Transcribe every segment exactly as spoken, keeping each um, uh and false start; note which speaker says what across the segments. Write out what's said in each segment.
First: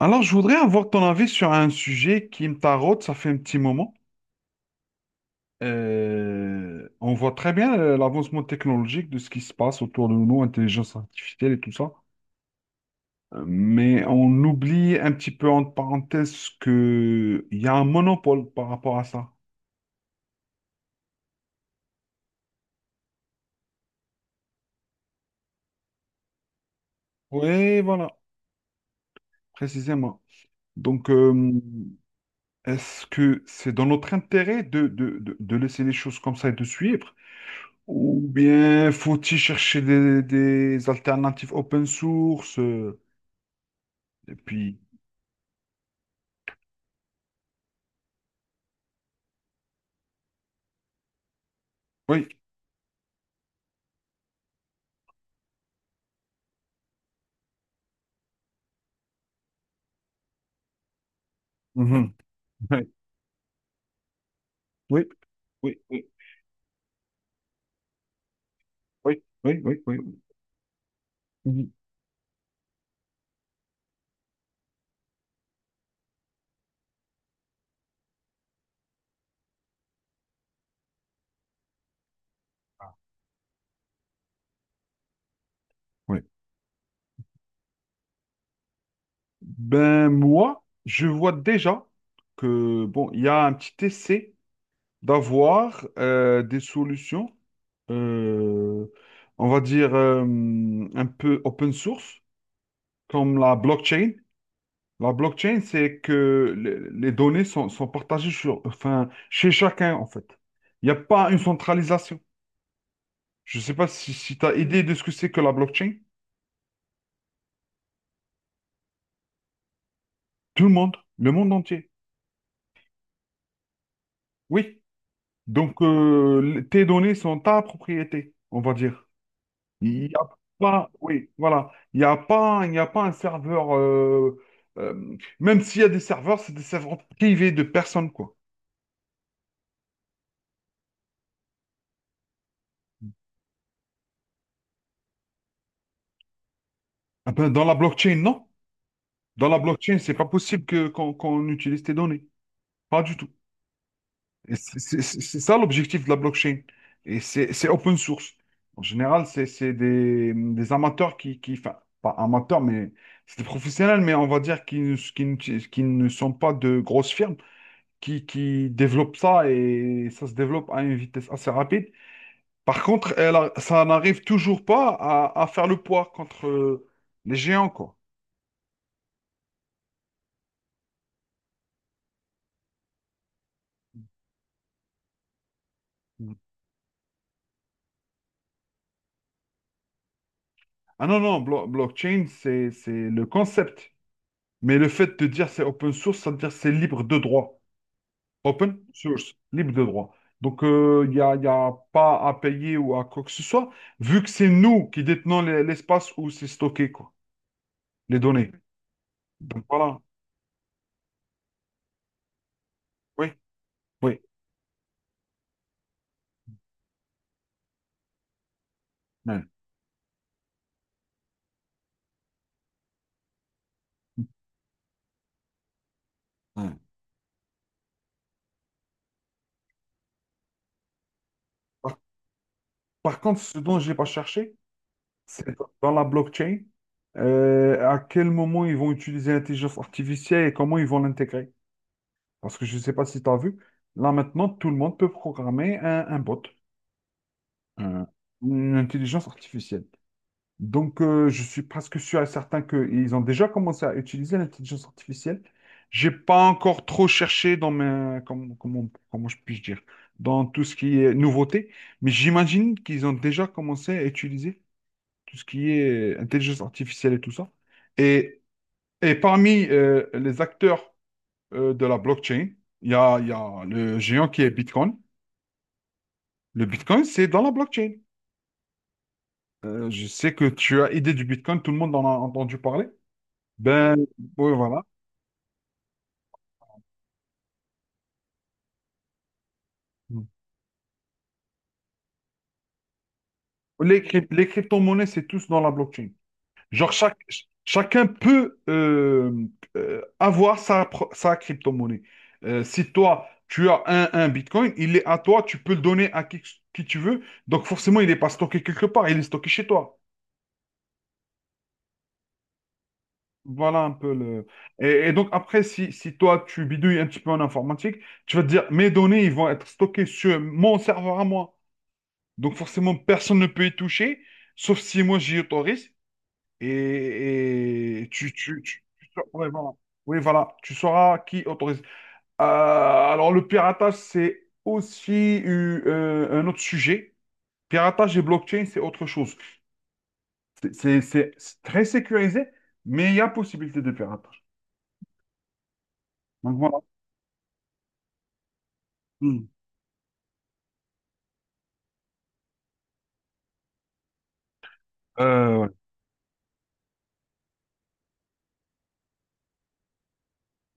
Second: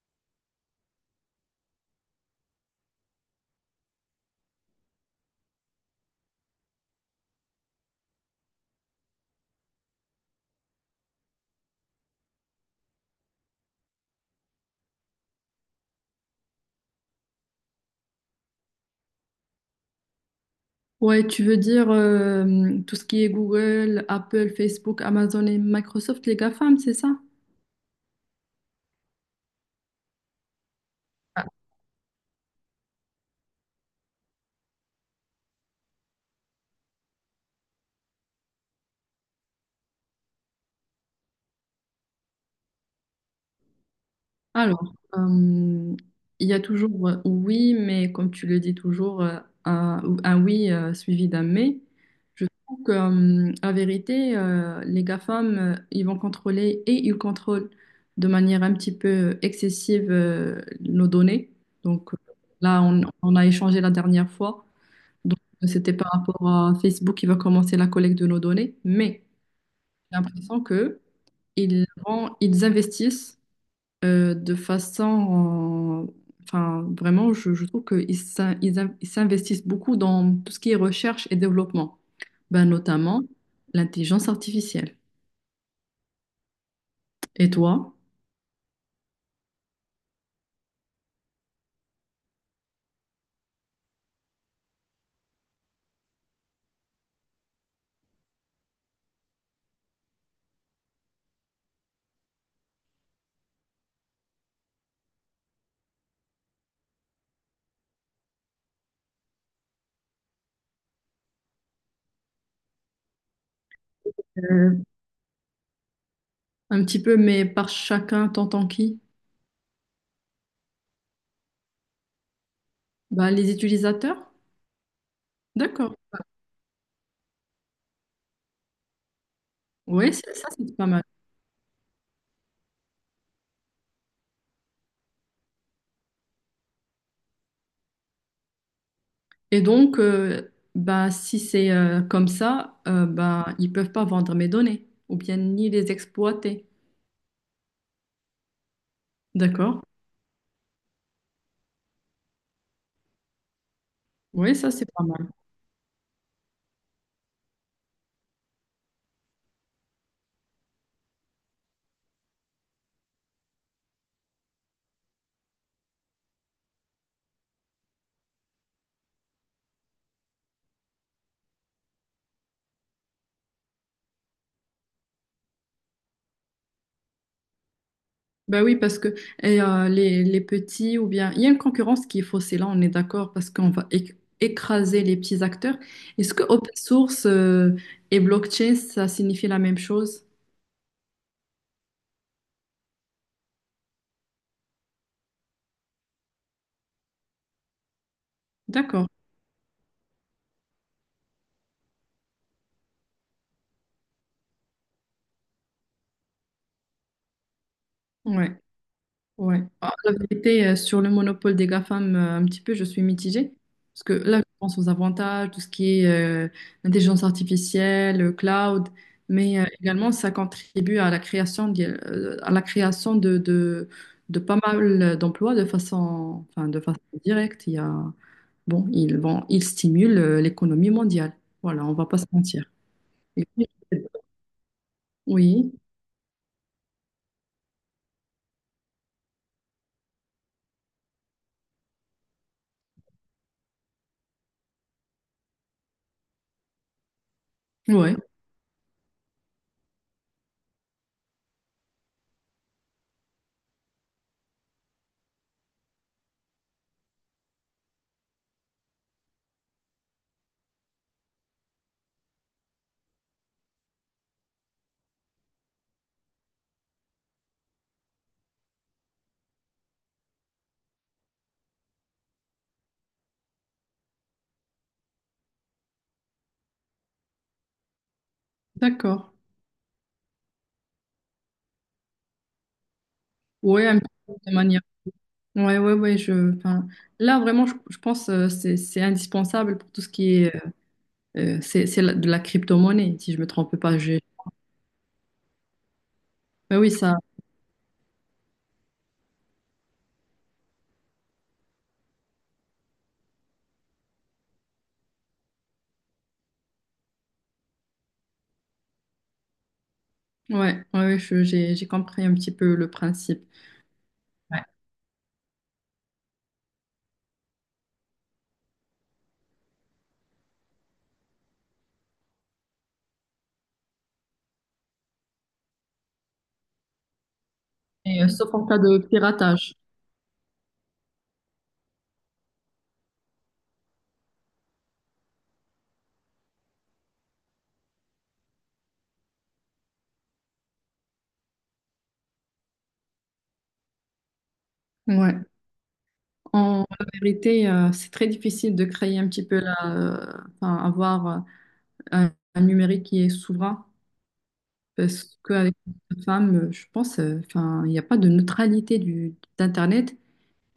Speaker 1: Alors, je voudrais avoir ton avis sur un sujet qui me taraude, ça fait un petit moment. Euh, on voit très bien euh, l'avancement technologique de ce qui se passe autour de nous, intelligence artificielle et tout ça. Euh, Mais on oublie un petit peu entre parenthèses qu'il y a un monopole par rapport à ça.
Speaker 2: Ouais, tu veux dire euh, tout ce qui est Google, Apple, Facebook, Amazon et Microsoft, les GAFAM, c'est ça?
Speaker 1: Oui, voilà, précisément. Donc, euh, est-ce que c'est dans notre intérêt de, de, de de laisser les choses comme ça et de suivre? Ou bien faut-il chercher des, des alternatives open source? euh, Et puis,
Speaker 2: Alors, euh, il y a toujours euh, oui, mais comme tu le dis toujours, euh, un, un oui euh, suivi d'un mais.
Speaker 1: oui.
Speaker 2: Je trouve que, euh, la vérité, euh, les GAFAM, euh, ils vont contrôler et ils contrôlent de manière un petit peu excessive euh, nos données. Donc
Speaker 1: Mhm.
Speaker 2: euh, là, on, on a échangé la dernière fois.
Speaker 1: Oui,
Speaker 2: Donc,
Speaker 1: oui,
Speaker 2: c'était
Speaker 1: oui,
Speaker 2: par rapport à Facebook qui va commencer la collecte de nos données,
Speaker 1: oui,
Speaker 2: mais
Speaker 1: oui, oui, oui,
Speaker 2: j'ai
Speaker 1: oui.
Speaker 2: l'impression que
Speaker 1: Mhm.
Speaker 2: ils vont- ils investissent euh, de façon, euh, enfin, vraiment, je, je trouve qu'ils s'in- ils in- ils s'investissent beaucoup dans tout ce qui est recherche et développement, ben, notamment l'intelligence artificielle.
Speaker 1: Oui.
Speaker 2: Et toi,
Speaker 1: Ben moi, je vois déjà que bon, il y a un petit essai d'avoir euh, des solutions, euh, on va dire euh, un peu open source, comme la blockchain. La blockchain, c'est que le- les données sont, sont partagées sur, enfin, chez chacun, en fait. Il n'y a pas une centralisation. Je ne sais pas si, si tu as idée
Speaker 2: Euh,
Speaker 1: de ce que c'est que la blockchain.
Speaker 2: un petit peu, mais par chacun, t'entends qui?
Speaker 1: Tout le monde, le monde entier.
Speaker 2: Ben, les utilisateurs?
Speaker 1: Oui. Donc,
Speaker 2: D'accord.
Speaker 1: euh, le- tes données sont ta propriété, on va dire. Il
Speaker 2: Oui,
Speaker 1: n'y a
Speaker 2: ça, c'est pas
Speaker 1: pas,
Speaker 2: mal.
Speaker 1: oui, voilà. Il n'y a pas, il n'y a pas un serveur, euh, euh, même s'il y a des serveurs, c'est des serveurs privés de personnes, quoi.
Speaker 2: Et donc, euh, bah, si c'est euh, comme ça, euh, bah, ils peuvent pas vendre mes données ou bien ni les exploiter.
Speaker 1: Ah ben, dans la blockchain, non. Dans la
Speaker 2: D'accord?
Speaker 1: blockchain, c'est pas possible que, qu'on qu'on utilise tes données. Pas du tout.
Speaker 2: Oui,
Speaker 1: Et
Speaker 2: ça
Speaker 1: C'est
Speaker 2: c'est pas
Speaker 1: c'est-
Speaker 2: mal.
Speaker 1: c'est ça l'objectif de la blockchain. Et c'est c'est open source. En général, c'est c'est des, des amateurs qui, qui, enfin, pas amateurs, mais c'est des professionnels, mais on va dire qui, ne- qui, ne- qui ne sont pas de grosses firmes, qui, qui développent ça et ça se développe à une vitesse assez rapide. Par contre, elle a- ça n'arrive toujours pas à, à faire le poids contre les géants, quoi.
Speaker 2: Bah oui, parce que et, euh, les, les petits ou bien... Il y a une concurrence qui est faussée, là on est d'accord, parce qu'on va éc- écraser les petits acteurs. Est-ce que open source euh, et blockchain, ça signifie la même chose?
Speaker 1: Ah non, non, blo- blockchain, c'est c'est le concept. Mais le fait de dire c'est open source, ça veut dire c'est libre de droit. Open
Speaker 2: D'accord.
Speaker 1: source, libre de droit. Donc, euh, il n'y a, il y a pas à payer ou à quoi que ce soit, vu que c'est nous qui détenons les- l'espace où c'est stocké, quoi, les
Speaker 2: Ouais.
Speaker 1: données.
Speaker 2: Ouais.
Speaker 1: Donc,
Speaker 2: Ah,
Speaker 1: voilà.
Speaker 2: la vérité, euh, sur le monopole des GAFAM, euh, un petit peu, je suis
Speaker 1: Oui,
Speaker 2: mitigée. Parce que
Speaker 1: oui.
Speaker 2: là, je pense aux avantages, tout ce qui est euh, intelligence artificielle, euh, cloud,
Speaker 1: Ouais,
Speaker 2: mais euh, également, ça contribue à la création, d'y- euh, à la création de, de, de pas mal d'emplois de façon, enfin,
Speaker 1: ouais.
Speaker 2: de façon directe. Il y a, bon, ils vont, ils stimulent euh, l'économie mondiale. Voilà, on
Speaker 1: Par,
Speaker 2: va pas se mentir.
Speaker 1: par contre,
Speaker 2: Et
Speaker 1: ce dont je n'ai pas cherché, c'est dans
Speaker 2: oui,
Speaker 1: dans la blockchain, euh, à quel moment ils vont utiliser l'intelligence artificielle et comment ils vont l'intégrer. Parce que je ne sais pas si tu as vu, là maintenant, tout le monde peut programmer un un bot. un-
Speaker 2: ouais,
Speaker 1: une intelligence artificielle. Donc, euh, je suis presque sûr et certain qu'ils ont déjà commencé à utiliser l'intelligence artificielle. J'ai pas encore trop cherché dans mes, comment, comment, comment je puis dire, dans tout ce qui est nouveauté, mais j'imagine qu'ils ont déjà commencé à utiliser tout ce qui est intelligence artificielle et tout ça. Et, et parmi euh, les acteurs euh, de la blockchain, il y a, il y a le géant qui est Bitcoin. Le Bitcoin, c'est dans la blockchain.
Speaker 2: d'accord.
Speaker 1: Euh, je sais que tu as idée du Bitcoin, tout le monde en a entendu parler.
Speaker 2: Ouais,
Speaker 1: Ben,
Speaker 2: un petit peu
Speaker 1: oui,
Speaker 2: de manière
Speaker 1: voilà.
Speaker 2: ouais, ouais, ouais, je, enfin, là, vraiment, je, je pense euh, c'est c'est indispensable pour tout ce qui est, euh, c'est c'est la- de la crypto-monnaie, si je me trompe pas.
Speaker 1: Les,
Speaker 2: J'ai,
Speaker 1: cryp- les crypto-monnaies, c'est tous dans la blockchain.
Speaker 2: ouais, oui,
Speaker 1: Genre,
Speaker 2: ça,
Speaker 1: chaque, ch- chacun peut euh, euh, avoir sa, pro- sa crypto-monnaie. Euh, si toi, tu as un, un Bitcoin, il est à toi, tu peux le donner à qui, qui tu veux. Donc, forcément, il n'est pas stocké quelque part, il est stocké chez toi.
Speaker 2: ouais, ouais, ouais, je- j'ai j'ai compris un petit peu le principe.
Speaker 1: Voilà un peu le…
Speaker 2: Ouais.
Speaker 1: Et, et donc, après, si, si toi, tu bidouilles un petit peu en informatique, tu vas te dire, mes données, ils vont être stockées sur mon serveur à moi. Donc forcément, personne ne peut y toucher, sauf si moi j'y autorise. Et, et
Speaker 2: Et, euh,
Speaker 1: tu,
Speaker 2: sauf
Speaker 1: tu,
Speaker 2: en cas
Speaker 1: tu-
Speaker 2: de
Speaker 1: tu ouais, voilà.
Speaker 2: piratage.
Speaker 1: Oui, voilà, tu sauras qui autorise. Euh, alors le piratage, c'est aussi eu, euh, un autre sujet. Piratage et blockchain, c'est autre chose. C'est c'est- c'est- c'est très sécurisé, mais il y a possibilité de piratage.
Speaker 2: Ouais.
Speaker 1: Donc voilà.
Speaker 2: En vérité, euh, c'est très difficile de créer un
Speaker 1: Mm.
Speaker 2: petit peu la, euh, enfin, avoir euh, un, un numérique qui est souverain, parce
Speaker 1: Euh, ouais.
Speaker 2: qu'avec les femmes, euh, je pense, euh, enfin, il n'y a pas de neutralité du d'Internet.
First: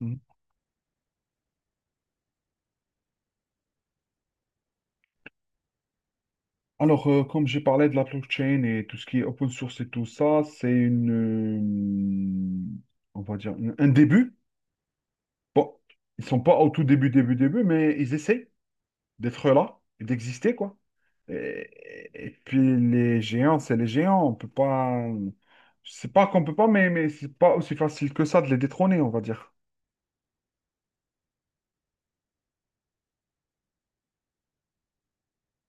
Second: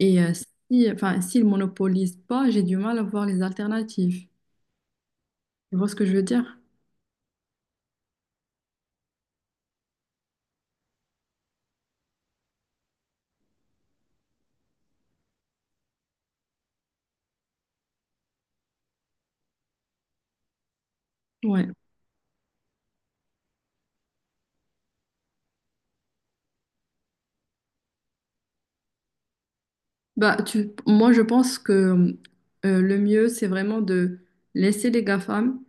Speaker 1: Hmm.
Speaker 2: euh, si, enfin, s'ils monopolisent pas, j'ai du mal à voir les alternatives. Tu vois ce que je veux dire?
Speaker 1: Alors, euh, comme j'ai parlé de la blockchain et tout ce qui est open source et tout ça, c'est une, euh, on va dire, une- un début. Bon, ils sont pas au tout début, début, début, mais ils essaient d'être là et d'exister, quoi.
Speaker 2: Ouais.
Speaker 1: Et, et puis les géants, c'est les géants. On peut pas, c'est pas qu'on peut pas, mais mais c'est pas aussi facile que ça de les détrôner, on va dire.
Speaker 2: Bah, tu, moi, je pense que euh, le mieux, c'est vraiment de laisser les GAFAM,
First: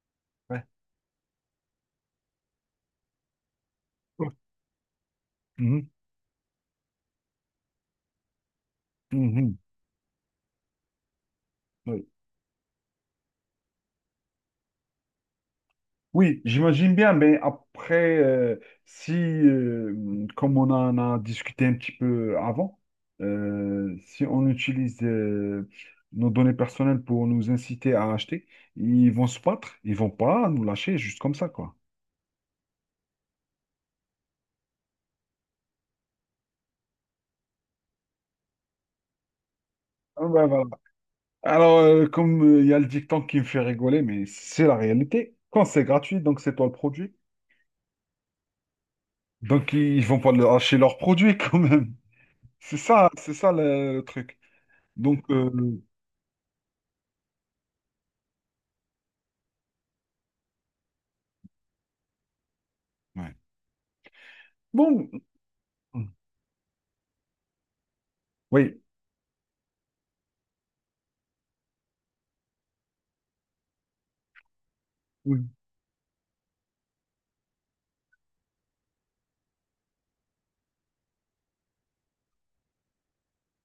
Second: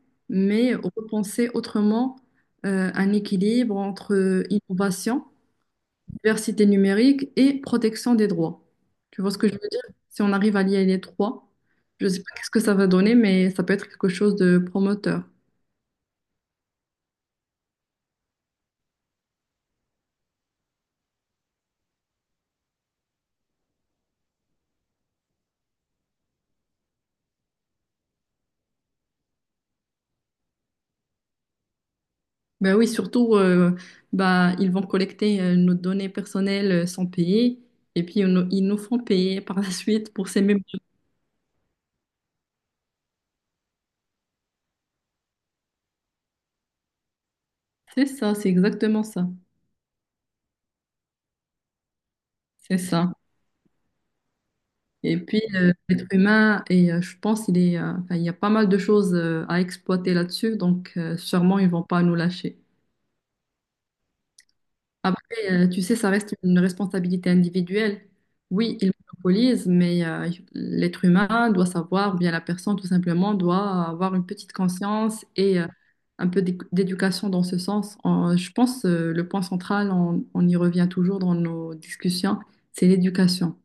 Speaker 1: Ouais.
Speaker 2: mais repenser autrement euh, un équilibre entre euh, innovation,
Speaker 1: Mhm,
Speaker 2: diversité numérique et protection des droits. Tu vois ce que je
Speaker 1: mhm,
Speaker 2: veux dire? Si on arrive à lier les trois, je
Speaker 1: ouais.
Speaker 2: ne sais pas qu'est-ce que ça va donner, mais ça peut être quelque chose de promoteur.
Speaker 1: Oui, j'imagine bien, mais après, euh, si, euh, comme on en a discuté un petit peu avant, euh, si on utilise euh, nos données personnelles pour nous inciter à acheter, ils vont se battre, ils vont pas nous lâcher juste comme ça, quoi.
Speaker 2: Ben oui, surtout, euh, ben, ils vont collecter euh, nos données personnelles euh, sans payer et puis ils nous ils nous font payer par la suite
Speaker 1: Ah
Speaker 2: pour ces
Speaker 1: bah
Speaker 2: mêmes
Speaker 1: voilà.
Speaker 2: données.
Speaker 1: Alors, euh, comme euh, il y a le dicton qui me fait rigoler, mais c'est la réalité. Quand c'est gratuit, donc c'est toi le produit.
Speaker 2: C'est ça, c'est exactement ça.
Speaker 1: Donc, ils ils vont pas le lâcher leur produit quand même. C'est
Speaker 2: C'est
Speaker 1: ça,
Speaker 2: ça.
Speaker 1: c'est ça le, le truc.
Speaker 2: Et
Speaker 1: Donc,
Speaker 2: puis,
Speaker 1: euh,
Speaker 2: euh, l'être humain, et euh, je pense il est, euh, enfin, il y a pas mal de choses euh, à exploiter là-dessus, donc euh, sûrement ils vont pas nous lâcher.
Speaker 1: ouais. Bon.
Speaker 2: Après, euh, tu sais, ça reste une responsabilité individuelle. Oui,
Speaker 1: Oui,
Speaker 2: il monopolise, mais euh, l'être humain doit savoir, ou bien la personne tout simplement doit avoir une petite conscience
Speaker 1: oui.
Speaker 2: et euh, un peu d'éc- d'éducation dans ce sens. En- je pense euh, le point central, on, on y revient toujours dans nos discussions, c'est l'éducation.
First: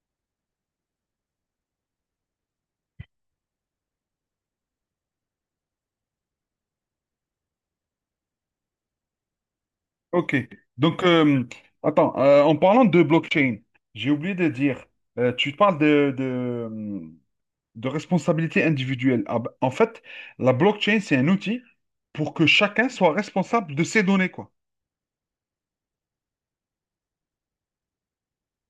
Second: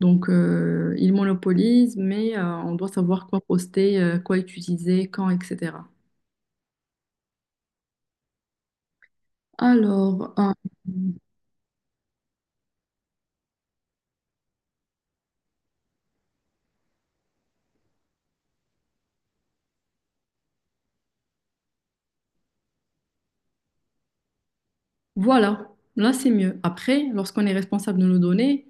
Speaker 2: Donc, euh, il monopolise, mais euh, on doit savoir quoi poster, euh, quoi utiliser, quand, et cetera. Alors,
Speaker 1: Ok.
Speaker 2: euh,
Speaker 1: Donc, euh, Attends, euh, en parlant de blockchain, j'ai oublié de dire, euh, tu parles de, de, de responsabilité individuelle. Ah bah, en fait, la blockchain, c'est un outil pour que chacun soit responsable de ses données, quoi.
Speaker 2: voilà, là c'est mieux. Après, lorsqu'on est responsable de nos données,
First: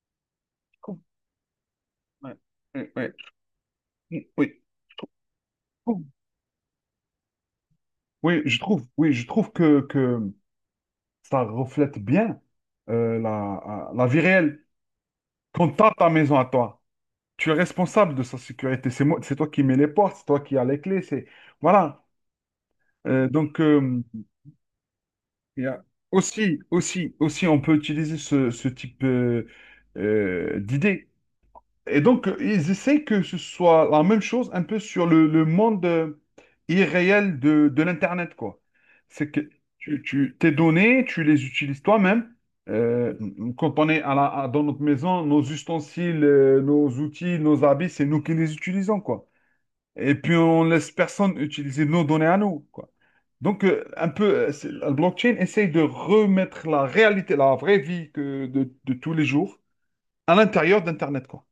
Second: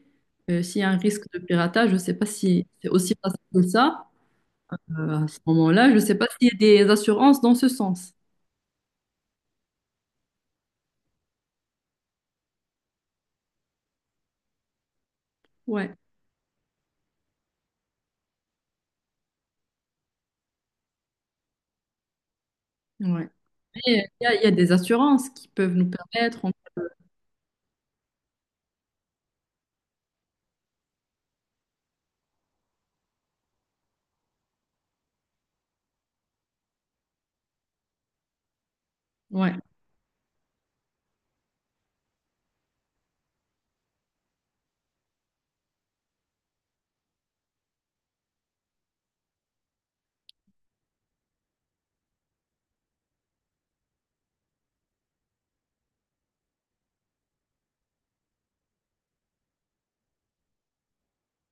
Speaker 2: euh, s'il y a un
Speaker 1: Cool.
Speaker 2: risque de piratage, je ne sais pas
Speaker 1: Ouais.
Speaker 2: si c'est
Speaker 1: Ouais, ouais.
Speaker 2: aussi facile que ça.
Speaker 1: Oui, oui. trouve-
Speaker 2: Euh, à ce moment-là, je ne sais pas s'il y a des assurances dans ce sens.
Speaker 1: Oui, je trouve, oui, je trouve que, que ça reflète bien euh, la, la vie réelle. Quand t'as
Speaker 2: Ouais,
Speaker 1: ta maison à toi, tu es responsable de sa sécurité. C'est moi, c'est toi qui mets les portes, c'est toi qui as les clés. C'est Voilà. Euh,
Speaker 2: ouais.
Speaker 1: donc
Speaker 2: Mais, euh,
Speaker 1: euh,
Speaker 2: il y a, il y a des assurances qui
Speaker 1: il y
Speaker 2: peuvent
Speaker 1: a-
Speaker 2: nous permettre. en-
Speaker 1: aussi, aussi, aussi, on peut utiliser ce, ce type euh, euh, d'idée. Et donc euh, ils essaient que ce soit la même chose un peu sur le, le monde euh, irréel de, de l'internet quoi. C'est que
Speaker 2: Ouais,
Speaker 1: tu, tu tes données, tu les utilises toi-même. Euh, Quand on est à la- à- dans notre maison, nos ustensiles, euh, nos outils, nos habits, c'est nous qui les utilisons, quoi. Et puis, on laisse personne utiliser nos données à nous, quoi. Donc, euh, un peu, euh, c'est- la blockchain essaye de remettre la réalité, la vraie vie que de, de tous les jours à l'intérieur d'Internet, quoi.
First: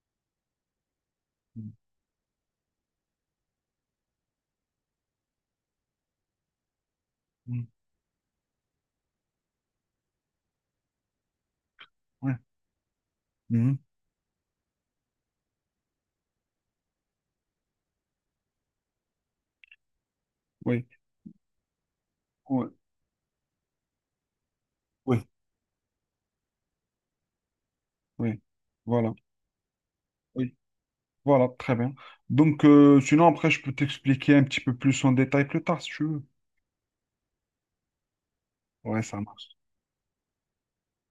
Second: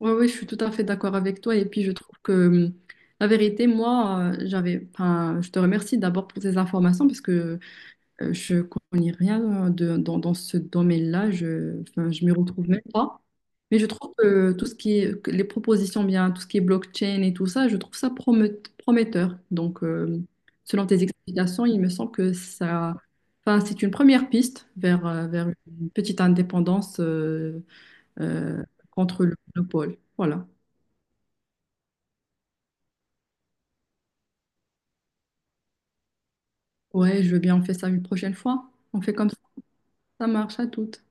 Speaker 2: ouais, ouais, je suis tout à fait d'accord avec toi. Et
Speaker 1: Mm,
Speaker 2: puis je trouve que euh, la vérité, moi, euh, j'avais. Enfin, je te remercie d'abord pour ces informations parce que
Speaker 1: mm,
Speaker 2: Euh, je connais rien euh, de- dans, dans ce domaine-là. Je, enfin, je m'y
Speaker 1: ouais,
Speaker 2: retrouve même pas.
Speaker 1: mhm.
Speaker 2: Mais je trouve que tout ce qui est, que les propositions bien, tout ce qui est blockchain et tout ça, je trouve ça promet- prometteur. Donc, euh, selon
Speaker 1: Oui,
Speaker 2: tes explications, il me semble que
Speaker 1: oui,
Speaker 2: ça, enfin, c'est une première piste vers, euh,
Speaker 1: oui,
Speaker 2: vers une petite indépendance euh,
Speaker 1: oui.
Speaker 2: euh,
Speaker 1: Voilà,
Speaker 2: contre le monopole. Voilà.
Speaker 1: oui, voilà, très bien. Donc, euh, sinon, après, je peux t'expliquer un petit peu plus en détail plus tard, si tu veux.
Speaker 2: Ouais, je veux bien, on fait ça une prochaine fois.
Speaker 1: Ouais,
Speaker 2: On fait
Speaker 1: ça
Speaker 2: comme ça.
Speaker 1: marche.
Speaker 2: Ça marche à toutes.